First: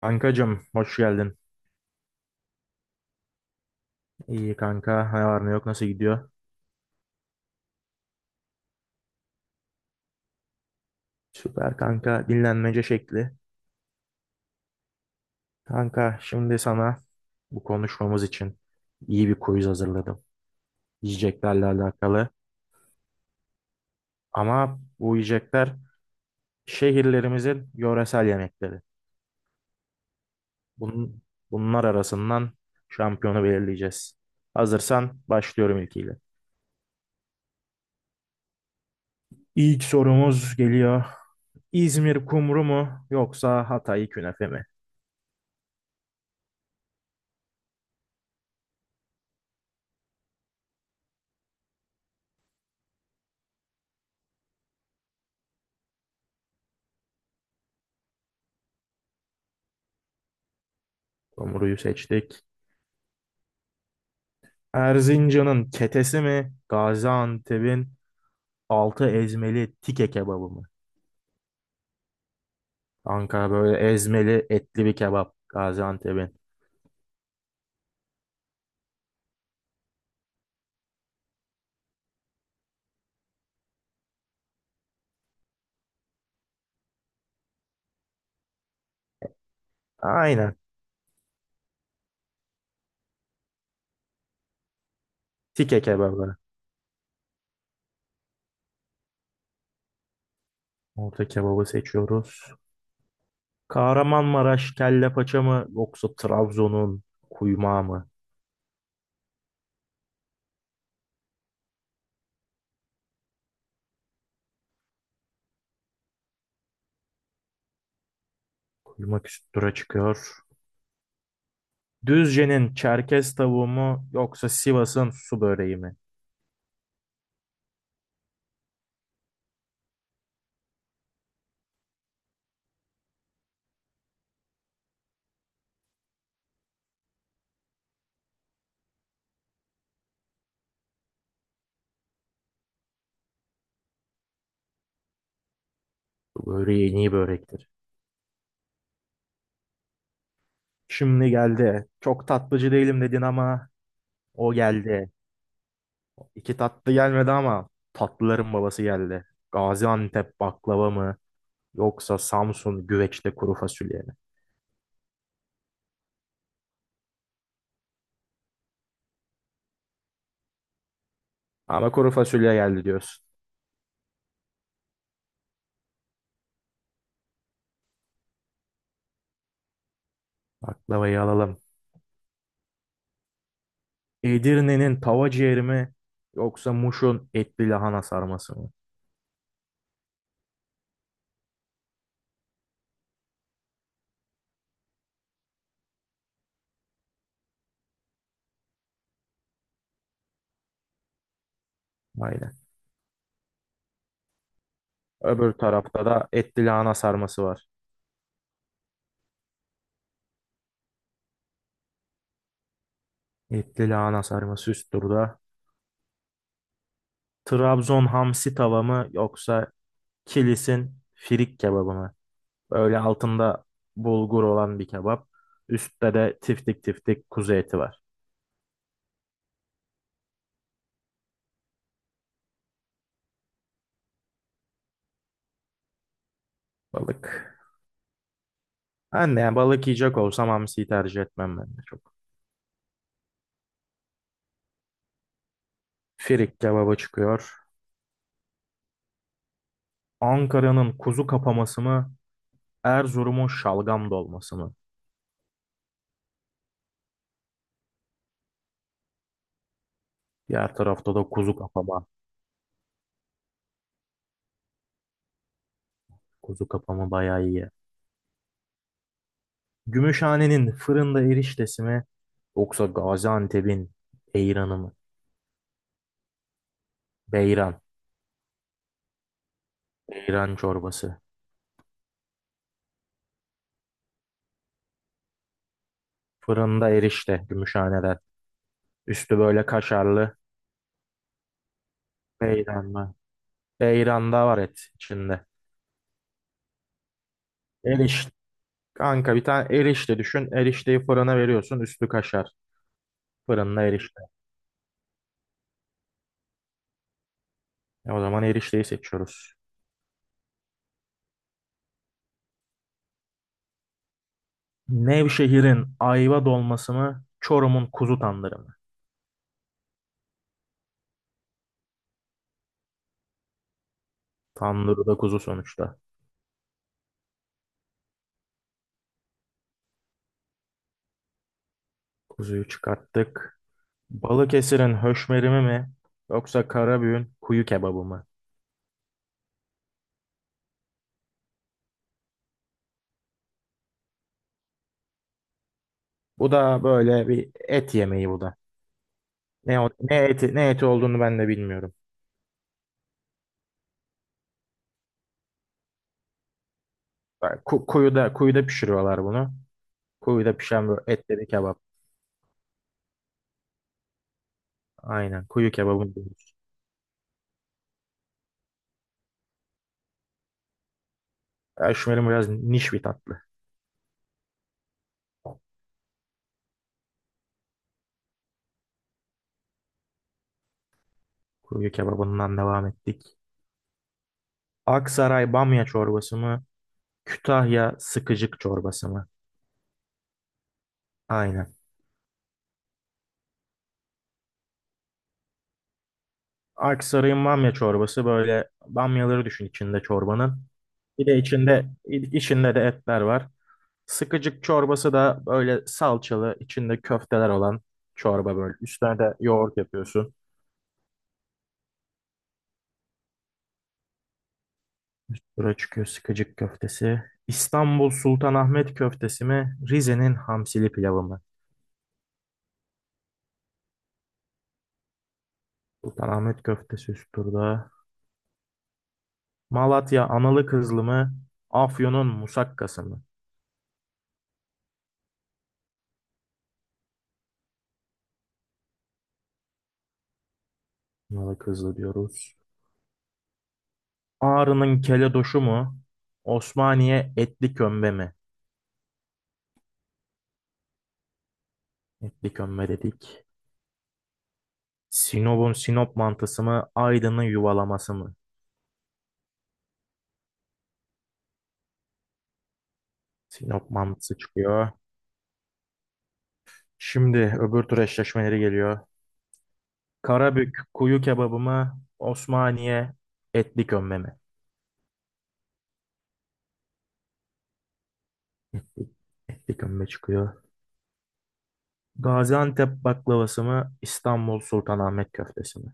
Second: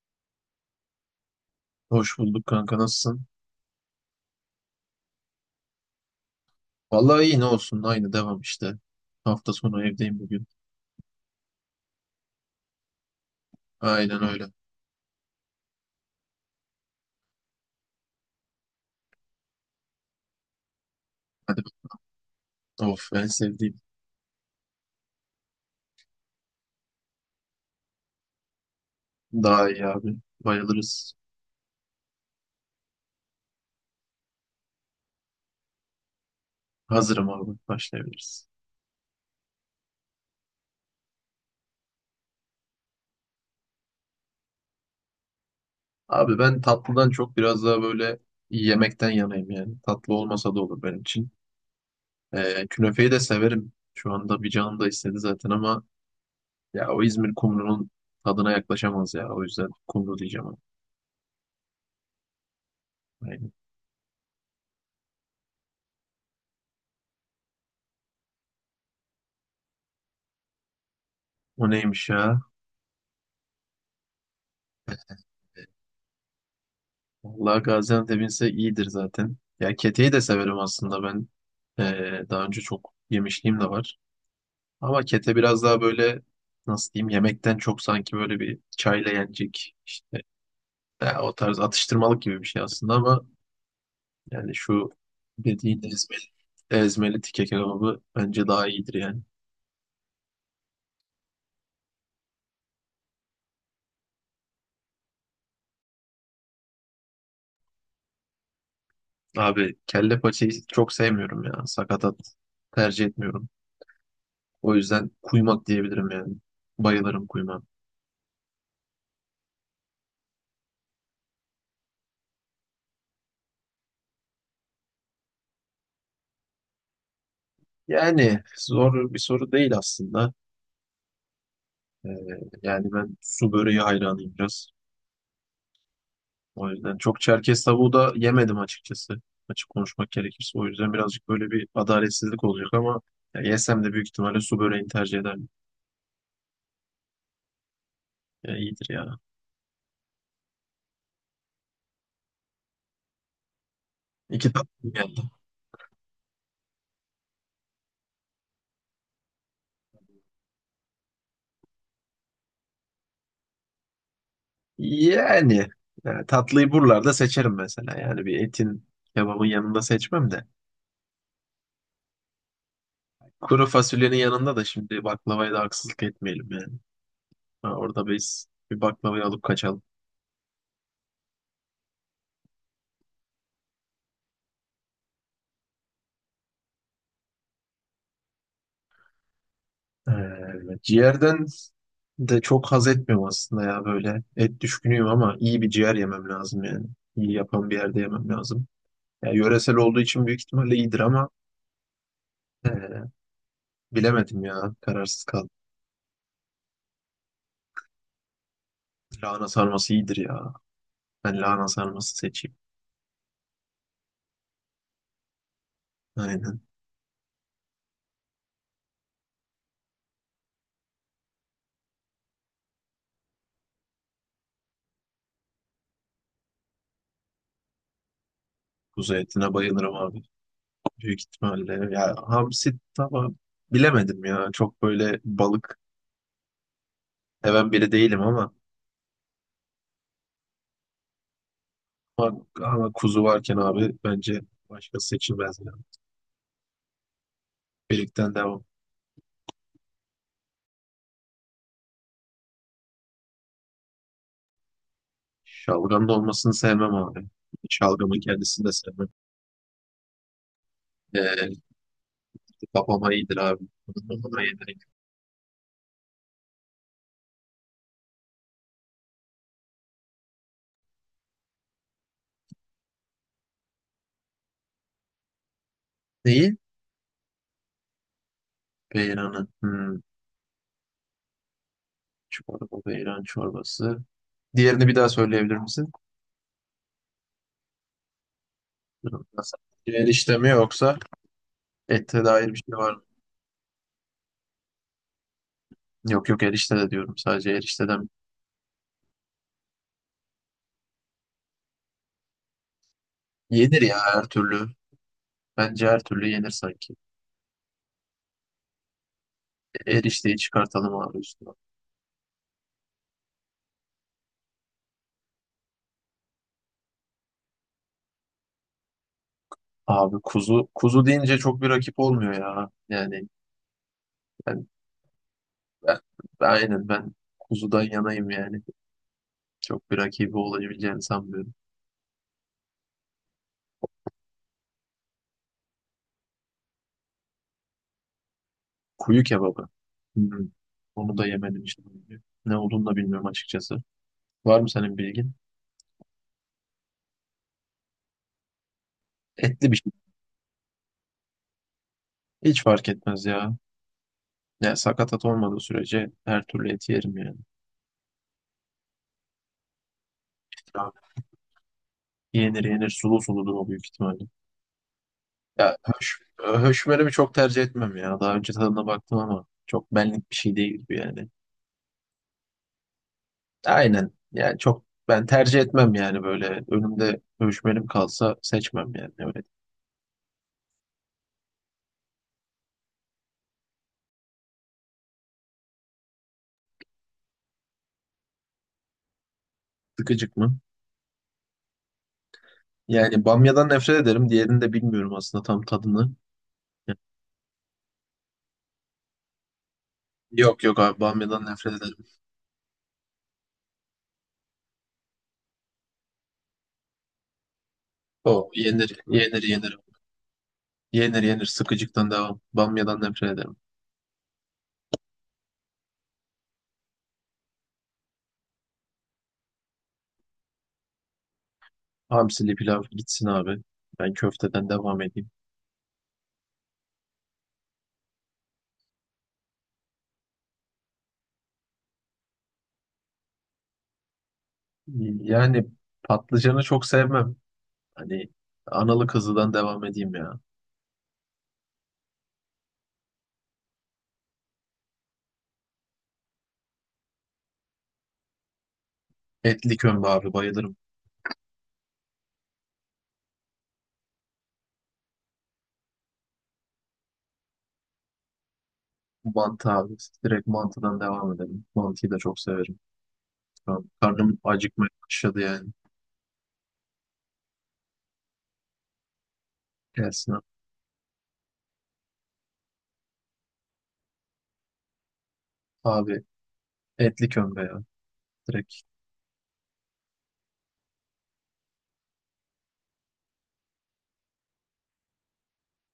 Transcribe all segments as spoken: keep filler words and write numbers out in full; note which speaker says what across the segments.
Speaker 1: Kankacım hoş geldin.
Speaker 2: Hoş bulduk kanka, nasılsın?
Speaker 1: İyi kanka. Ne var ne yok nasıl gidiyor?
Speaker 2: Vallahi iyi, ne olsun, aynı devam işte. Hafta sonu evdeyim bugün.
Speaker 1: Süper kanka. Dinlenmece şekli.
Speaker 2: Aynen öyle.
Speaker 1: Kanka şimdi sana bu konuşmamız için iyi bir quiz hazırladım.
Speaker 2: Hadi,
Speaker 1: Yiyeceklerle alakalı.
Speaker 2: of, en sevdiğim.
Speaker 1: Ama bu yiyecekler şehirlerimizin yöresel yemekleri.
Speaker 2: Daha iyi abi. Bayılırız.
Speaker 1: Bunun, bunlar arasından şampiyonu belirleyeceğiz. Hazırsan başlıyorum ilkiyle.
Speaker 2: Hazırım abi, başlayabiliriz.
Speaker 1: İlk sorumuz geliyor. İzmir kumru mu yoksa Hatay künefe mi?
Speaker 2: Abi, ben tatlıdan çok biraz daha böyle yemekten yanayım yani. Tatlı olmasa da olur benim için. Ee, künefeyi de severim. Şu anda bir canım da istedi zaten, ama ya o İzmir kumrunun tadına yaklaşamaz ya. O yüzden kumru diyeceğim abi.
Speaker 1: Kumruyu seçtik.
Speaker 2: Aynen.
Speaker 1: Erzincan'ın ketesi mi? Gaziantep'in altı ezmeli tike kebabı mı?
Speaker 2: O neymiş ya?
Speaker 1: Ankara böyle ezmeli etli bir kebap. Gaziantep'in.
Speaker 2: Vallahi Gaziantep'inse iyidir zaten. Ya keteyi de severim aslında ben. Ee, daha önce çok yemişliğim de var. Ama kete biraz daha böyle, nasıl diyeyim, yemekten çok sanki böyle bir çayla yenecek işte,
Speaker 1: Aynen.
Speaker 2: ya o tarz atıştırmalık gibi bir şey aslında, ama yani şu
Speaker 1: Tike
Speaker 2: dediğin ezmeli,
Speaker 1: kebabı.
Speaker 2: ezmeli tike kebabı bence daha iyidir yani.
Speaker 1: Orta kebabı seçiyoruz. Kahramanmaraş kelle paça mı? Yoksa Trabzon'un kuymağı mı?
Speaker 2: Abi kelle paçayı çok sevmiyorum ya. Sakatat tercih etmiyorum. O yüzden kuymak diyebilirim yani. Bayılırım kuymağa.
Speaker 1: Kuymak üst tura çıkıyor. Düzce'nin Çerkez tavuğu mu? Yoksa Sivas'ın su böreği mi?
Speaker 2: Yani zor bir soru değil aslında. Ee, Yani ben su böreği hayranıyım biraz. O yüzden çok Çerkez tavuğu da yemedim açıkçası. Açık konuşmak gerekirse. O yüzden birazcık böyle bir adaletsizlik olacak, ama ya yesem de büyük ihtimalle su böreğini tercih ederim.
Speaker 1: Su böreği en iyi börektir.
Speaker 2: Ya iyidir ya.
Speaker 1: Şimdi geldi. Çok tatlıcı değilim dedin ama
Speaker 2: İki
Speaker 1: o
Speaker 2: tatlı
Speaker 1: geldi.
Speaker 2: geldi.
Speaker 1: İki tatlı gelmedi ama tatlıların babası geldi. Gaziantep baklava mı yoksa Samsun güveçte kuru fasulye mi?
Speaker 2: Yani, Yani tatlıyı buralarda seçerim mesela. Yani bir etin, kebabın yanında seçmem de.
Speaker 1: Ama kuru fasulye geldi diyorsun.
Speaker 2: Kuru fasulyenin yanında da şimdi baklavaya da haksızlık etmeyelim yani. Ha, orada biz bir baklavayı alıp kaçalım.
Speaker 1: Baklavayı alalım. Edirne'nin tava ciğeri mi yoksa Muş'un etli lahana sarması mı?
Speaker 2: Ee, evet, ciğerden de çok haz etmiyorum aslında ya böyle. Et düşkünüyüm ama iyi bir ciğer yemem lazım yani. İyi yapan bir yerde yemem lazım. Ya, yöresel olduğu için büyük ihtimalle iyidir ama
Speaker 1: Aynen.
Speaker 2: ee, bilemedim ya. Kararsız kaldım.
Speaker 1: Öbür tarafta da etli lahana sarması var.
Speaker 2: Lahana sarması iyidir ya. Ben lahana sarması seçeyim.
Speaker 1: Etli lahana sarması üst turda.
Speaker 2: Aynen.
Speaker 1: Trabzon hamsi tava mı yoksa Kilis'in firik kebabı mı? Böyle altında bulgur olan bir kebap. Üstte de tiftik tiftik kuzu eti var.
Speaker 2: Kuzu etine bayılırım abi. Büyük ihtimalle. Ya hamsi tamam. Bilemedim ya. Çok böyle balık
Speaker 1: Balık.
Speaker 2: seven biri değilim ama
Speaker 1: Ben de yani balık yiyecek olsam hamsiyi tercih etmem ben de çok.
Speaker 2: Ama, ama kuzu varken abi bence başka seçilmez yani.
Speaker 1: Firik kebaba çıkıyor.
Speaker 2: Birlikten devam.
Speaker 1: Ankara'nın kuzu kapaması mı? Erzurum'un şalgam dolması mı?
Speaker 2: Şalgam da olmasını sevmem abi. Şalgamın kendisini de sevmem.
Speaker 1: Diğer tarafta da
Speaker 2: Ee,
Speaker 1: kuzu kapama.
Speaker 2: Babama iyidir abi. Babama iyidir.
Speaker 1: Kuzu kapama bayağı iyi. Gümüşhane'nin fırında eriştesi mi? Yoksa Gaziantep'in beyranı mı?
Speaker 2: Neyi?
Speaker 1: Beyran.
Speaker 2: Beyranı. Hmm,
Speaker 1: Beyran çorbası.
Speaker 2: çorba, beyran çorbası. Diğerini bir daha söyleyebilir misin?
Speaker 1: Fırında erişte Gümüşhane'den. Üstü böyle kaşarlı.
Speaker 2: Erişte mi, yoksa ette dair bir şey
Speaker 1: Beyran
Speaker 2: var mı?
Speaker 1: mı? Beyran'da var et içinde.
Speaker 2: Yok yok erişte de diyorum, sadece erişteden.
Speaker 1: Eriş. Kanka bir tane erişte düşün. Erişteyi fırına veriyorsun. Üstü kaşar. Fırında
Speaker 2: Yenir ya
Speaker 1: erişte.
Speaker 2: her türlü. Bence her türlü yenir sanki.
Speaker 1: E o zaman erişteyi seçiyoruz.
Speaker 2: Erişteyi çıkartalım abi üstüne.
Speaker 1: Nevşehir'in ayva dolması mı? Çorum'un kuzu tandırı mı?
Speaker 2: Abi, kuzu kuzu deyince çok bir rakip olmuyor ya. Yani ben,
Speaker 1: Tandırı da kuzu sonuçta.
Speaker 2: ben, ben- aynen, ben kuzudan yanayım yani. Çok bir rakibi olabileceğini sanmıyorum.
Speaker 1: Kuzuyu çıkarttık. Balıkesir'in höşmerimi mi? Yoksa Karabüğün kuyu kebabı mı?
Speaker 2: Kuyu kebabı. Hmm. Onu da yemedim işte. Ne olduğunu da bilmiyorum açıkçası. Var mı senin bilgin?
Speaker 1: Bu da böyle bir et yemeği bu da.
Speaker 2: Etli bir
Speaker 1: Ne, o-
Speaker 2: şey.
Speaker 1: ne eti, ne eti olduğunu ben de bilmiyorum.
Speaker 2: Hiç fark etmez ya. Ya sakatat olmadığı sürece her türlü eti yerim yani.
Speaker 1: Yani Ku- kuyuda, kuyuda pişiriyorlar bunu. Kuyuda pişen
Speaker 2: Ya,
Speaker 1: böyle etleri kebap.
Speaker 2: yenir yenir, sulu suludur o büyük ihtimalle.
Speaker 1: Aynen kuyu
Speaker 2: Ya
Speaker 1: kebabını
Speaker 2: höş,
Speaker 1: diyoruz.
Speaker 2: höşmerimi çok tercih etmem ya. Daha önce tadına baktım ama çok benlik bir şey değil bu yani.
Speaker 1: Kaşmerim biraz niş bir tatlı.
Speaker 2: Aynen. Yani çok ben tercih etmem yani, böyle önümde dövüşmelim kalsa seçmem yani öyle.
Speaker 1: Kuyu kebabından devam ettik. Aksaray bamya çorbası mı? Kütahya sıkıcık çorbası mı?
Speaker 2: Sıkıcık mı?
Speaker 1: Aynen.
Speaker 2: Yani bamyadan nefret ederim. Diğerini de bilmiyorum aslında tam tadını. Yani
Speaker 1: Aksaray'ın bamya çorbası böyle bamyaları düşün içinde çorbanın.
Speaker 2: Yok yok abi
Speaker 1: Bir de
Speaker 2: bamyadan nefret
Speaker 1: içinde
Speaker 2: ederim.
Speaker 1: içinde de etler var. Sıkıcık çorbası da böyle salçalı içinde köfteler olan
Speaker 2: O
Speaker 1: çorba böyle.
Speaker 2: yenir
Speaker 1: Üstüne de
Speaker 2: yenir
Speaker 1: yoğurt
Speaker 2: yenir.
Speaker 1: yapıyorsun.
Speaker 2: Yenir yenir, sıkıcıktan devam. Bamyadan nefret ederim.
Speaker 1: Üst tura çıkıyor sıkıcık köftesi. İstanbul Sultanahmet köftesi mi? Rize'nin hamsili pilavı mı?
Speaker 2: Hamsili pilav gitsin abi. Ben köfteden devam edeyim.
Speaker 1: Sultanahmet köftesi üst turda. Malatya analı kızlı mı? Afyon'un musakkası mı?
Speaker 2: Yani patlıcanı çok sevmem. Hani analı kızıdan devam edeyim ya.
Speaker 1: Analı kızlı diyoruz. Ağrı'nın keledoşu mu? Osmaniye etli kömbe mi?
Speaker 2: Etli kömbe abi, bayılırım.
Speaker 1: Etli kömbe dedik. Sinop'un Sinop mantısı mı? Aydın'ın yuvalaması mı?
Speaker 2: Mantı abi. İşte direkt mantıdan devam edelim. Mantıyı da çok severim. Şu an
Speaker 1: Sinop mantısı
Speaker 2: karnım acıkmaya
Speaker 1: çıkıyor.
Speaker 2: başladı yani.
Speaker 1: Şimdi öbür tur eşleşmeleri geliyor.
Speaker 2: Gelsin abi.
Speaker 1: Karabük kuyu kebabı mı? Osmaniye etli kömbe mi?
Speaker 2: Etli kömbe ya. Direkt.
Speaker 1: Etli, etli kömbe çıkıyor. Gaziantep baklavası mı? İstanbul Sultanahmet köftesi mi?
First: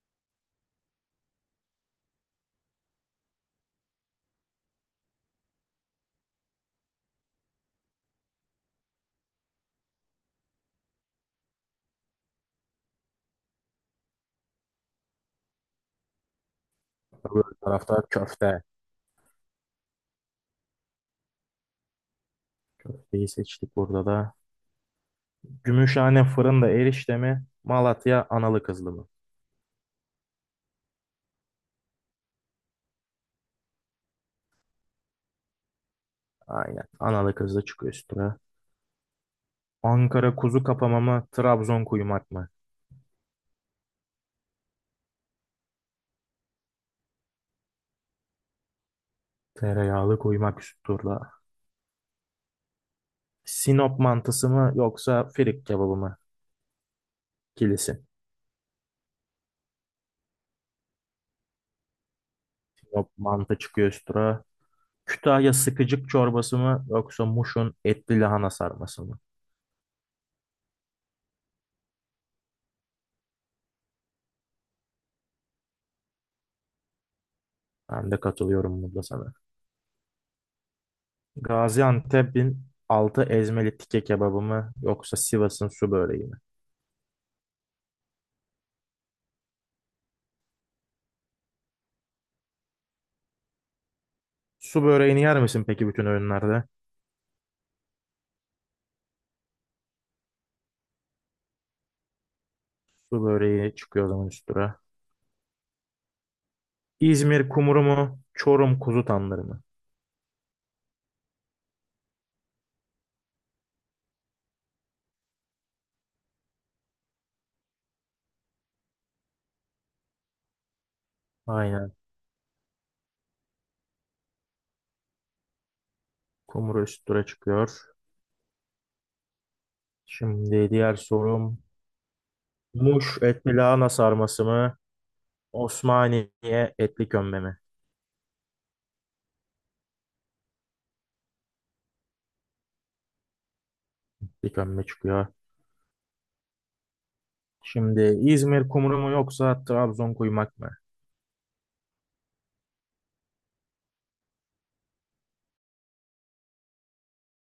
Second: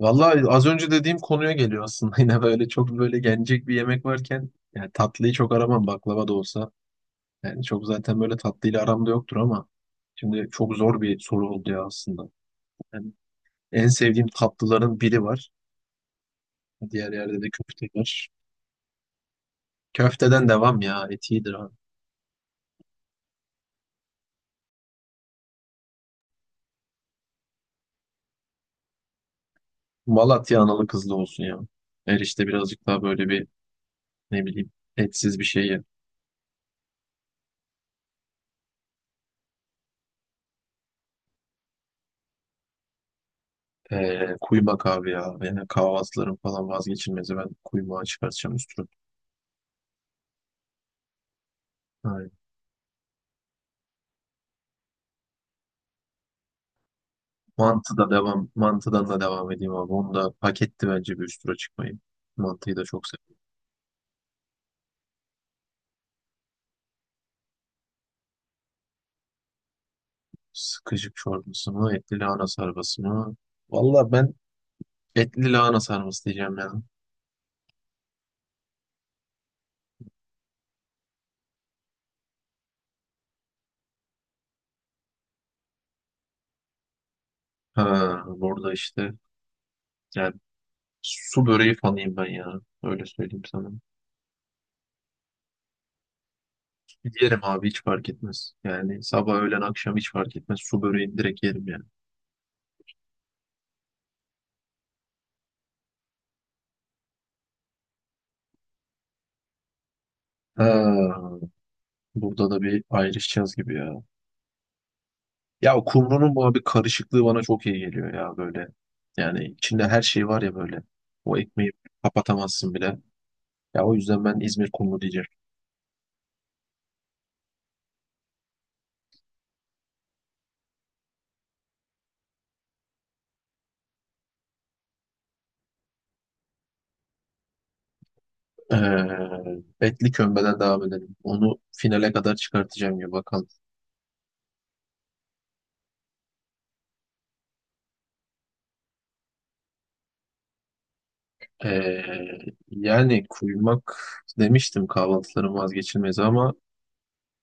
Speaker 2: Vallahi az önce dediğim konuya geliyor aslında. Yine böyle çok böyle yenecek bir yemek varken yani tatlıyı çok aramam, baklava da olsa. Yani çok zaten böyle tatlıyla aramda yoktur, ama şimdi çok zor bir soru oldu ya aslında. Yani en sevdiğim tatlıların biri var. Diğer yerde de
Speaker 1: Öbür
Speaker 2: köfte
Speaker 1: tarafta
Speaker 2: var.
Speaker 1: köfte.
Speaker 2: Köfteden devam ya. Et iyidir abi.
Speaker 1: Köfteyi seçtik burada da. Gümüşhane fırında erişte mi? Malatya analı kızlı mı?
Speaker 2: Malatya analı kızlı olsun ya. Erişte birazcık daha böyle bir, ne bileyim, etsiz bir şey ye.
Speaker 1: Aynen. Analı kızlı çıkıyor üstüne. Ankara kuzu kapama mı? Trabzon kuymak mı?
Speaker 2: Ee, kuymak abi ya. Yani kahvaltıların falan vazgeçilmezi. Ben kuymağı çıkartacağım üstüne.
Speaker 1: Tereyağlı kuymak üst turda.
Speaker 2: Aynen.
Speaker 1: Sinop mantısı mı yoksa firik kebabı mı?
Speaker 2: Mantı
Speaker 1: Kilisi.
Speaker 2: da devam. Mantıdan da devam edeyim abi. Onu da hak etti bence bir üstüne çıkmayı. Mantıyı da çok
Speaker 1: Sinop
Speaker 2: seviyorum.
Speaker 1: mantı çıkıyor üst tura. Kütahya sıkıcık çorbası mı yoksa Muş'un etli lahana sarması mı?
Speaker 2: Sıkışık çorbası mı? Etli lahana sarması mı? Valla ben etli lahana sarması diyeceğim ya.
Speaker 1: Ben de katılıyorum burada sana. Gaziantep'in altı ezmeli tike kebabı mı yoksa Sivas'ın su böreği mi?
Speaker 2: Ha, burada işte yani su böreği fanıyım ben ya. Öyle söyleyeyim sana.
Speaker 1: Su böreğini yer misin peki bütün öğünlerde?
Speaker 2: Yerim abi, hiç fark etmez. Yani sabah, öğlen, akşam hiç fark etmez. Su böreğini direkt yerim yani.
Speaker 1: Su böreği çıkıyor o zaman üstüne. İzmir kumru mu? Çorum kuzu tandırı mı?
Speaker 2: Ha, burada da bir ayrışacağız gibi ya. Ya o kumrunun bu abi karışıklığı bana çok iyi geliyor ya böyle. Yani içinde her şey var ya böyle. O ekmeği
Speaker 1: Aynen.
Speaker 2: kapatamazsın bile. Ya o yüzden ben İzmir kumru diyeceğim.
Speaker 1: Kumru üstüne çıkıyor. Şimdi diğer sorum. Muş etli lahana sarması mı? Osmaniye etli kömbe mi?
Speaker 2: Ee, Etli kömbeden devam edelim. Onu finale kadar çıkartacağım ya bakalım.
Speaker 1: Etli kömbe çıkıyor. Şimdi İzmir kumru mu yoksa Trabzon kuymak mı?
Speaker 2: Ee, Yani kuymak demiştim, kahvaltıların vazgeçilmezi, ama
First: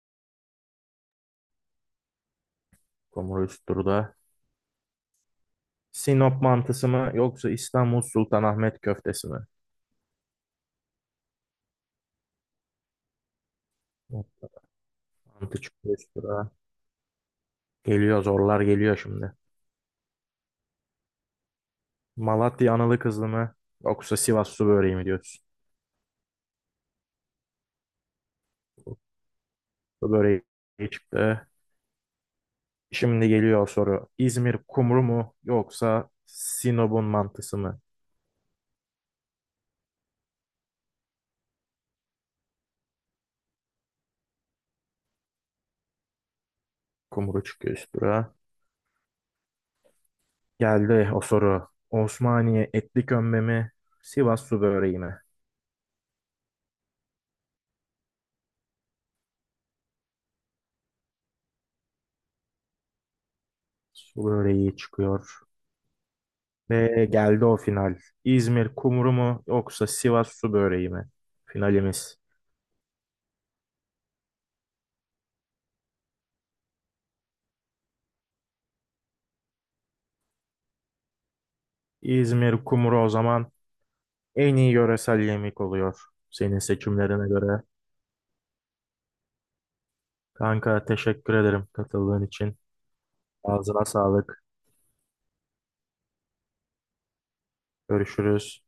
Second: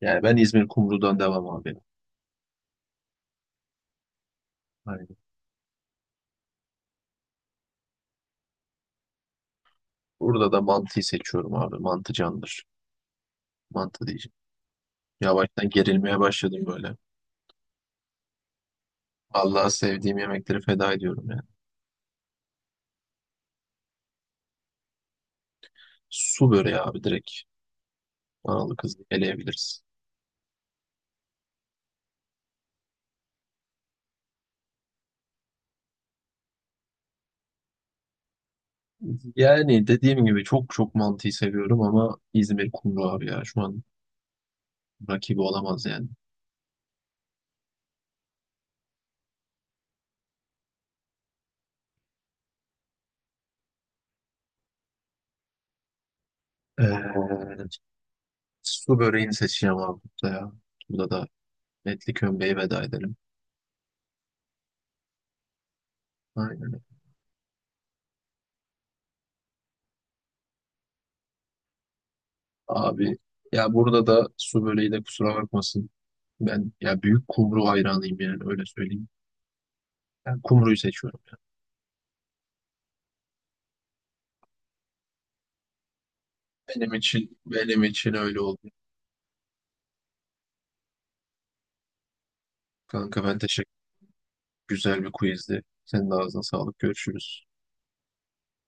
Speaker 2: yani ben İzmir kumrudan devam abi.
Speaker 1: Kumru üst turda.
Speaker 2: Aynen.
Speaker 1: Sinop mantısı mı yoksa İstanbul Sultanahmet köftesi mi?
Speaker 2: Burada da mantıyı seçiyorum abi. Mantı candır. Mantı diyeceğim.
Speaker 1: Hop, mantı
Speaker 2: Yavaştan
Speaker 1: çıktı üst
Speaker 2: gerilmeye
Speaker 1: tura.
Speaker 2: başladım böyle.
Speaker 1: Geliyor zorlar geliyor şimdi.
Speaker 2: Allah'a sevdiğim yemekleri feda ediyorum yani.
Speaker 1: Malatya analı kızlı mı yoksa Sivas su böreği mi diyorsun?
Speaker 2: Su böreği abi, direkt. Analı kızlı eleyebiliriz.
Speaker 1: Su böreği çıktı. Şimdi geliyor soru. İzmir kumru mu yoksa Sinop'un mantısı mı?
Speaker 2: Yani dediğim gibi çok çok mantıyı seviyorum, ama İzmir kumru abi ya. Şu an rakibi olamaz yani.
Speaker 1: Kumru çıkıyor üst tura. Geldi o soru. Osmaniye etli kömbe mi? Sivas su böreği mi?
Speaker 2: Ee, Su böreğini seçeceğim abi burada ya. Burada da etli kömbeyi veda edelim.
Speaker 1: Su böreği çıkıyor.
Speaker 2: Aynen.
Speaker 1: Ve geldi o final. İzmir kumru mu yoksa Sivas su böreği mi? Finalimiz.
Speaker 2: Abi ya, burada da su böreği de kusura bakmasın. Ben ya büyük kumru hayranıyım yani, öyle söyleyeyim. Ben kumruyu seçiyorum ya.
Speaker 1: İzmir kumru o zaman en iyi yöresel yemek oluyor. Senin
Speaker 2: Benim
Speaker 1: seçimlerine
Speaker 2: için,
Speaker 1: göre.
Speaker 2: benim için öyle oldu.
Speaker 1: Kanka teşekkür ederim katıldığın için.
Speaker 2: Kanka ben teşekkür.
Speaker 1: Ağzına sağlık.
Speaker 2: Güzel bir quizdi. Senin de ağzına sağlık. Görüşürüz.
Speaker 1: Görüşürüz.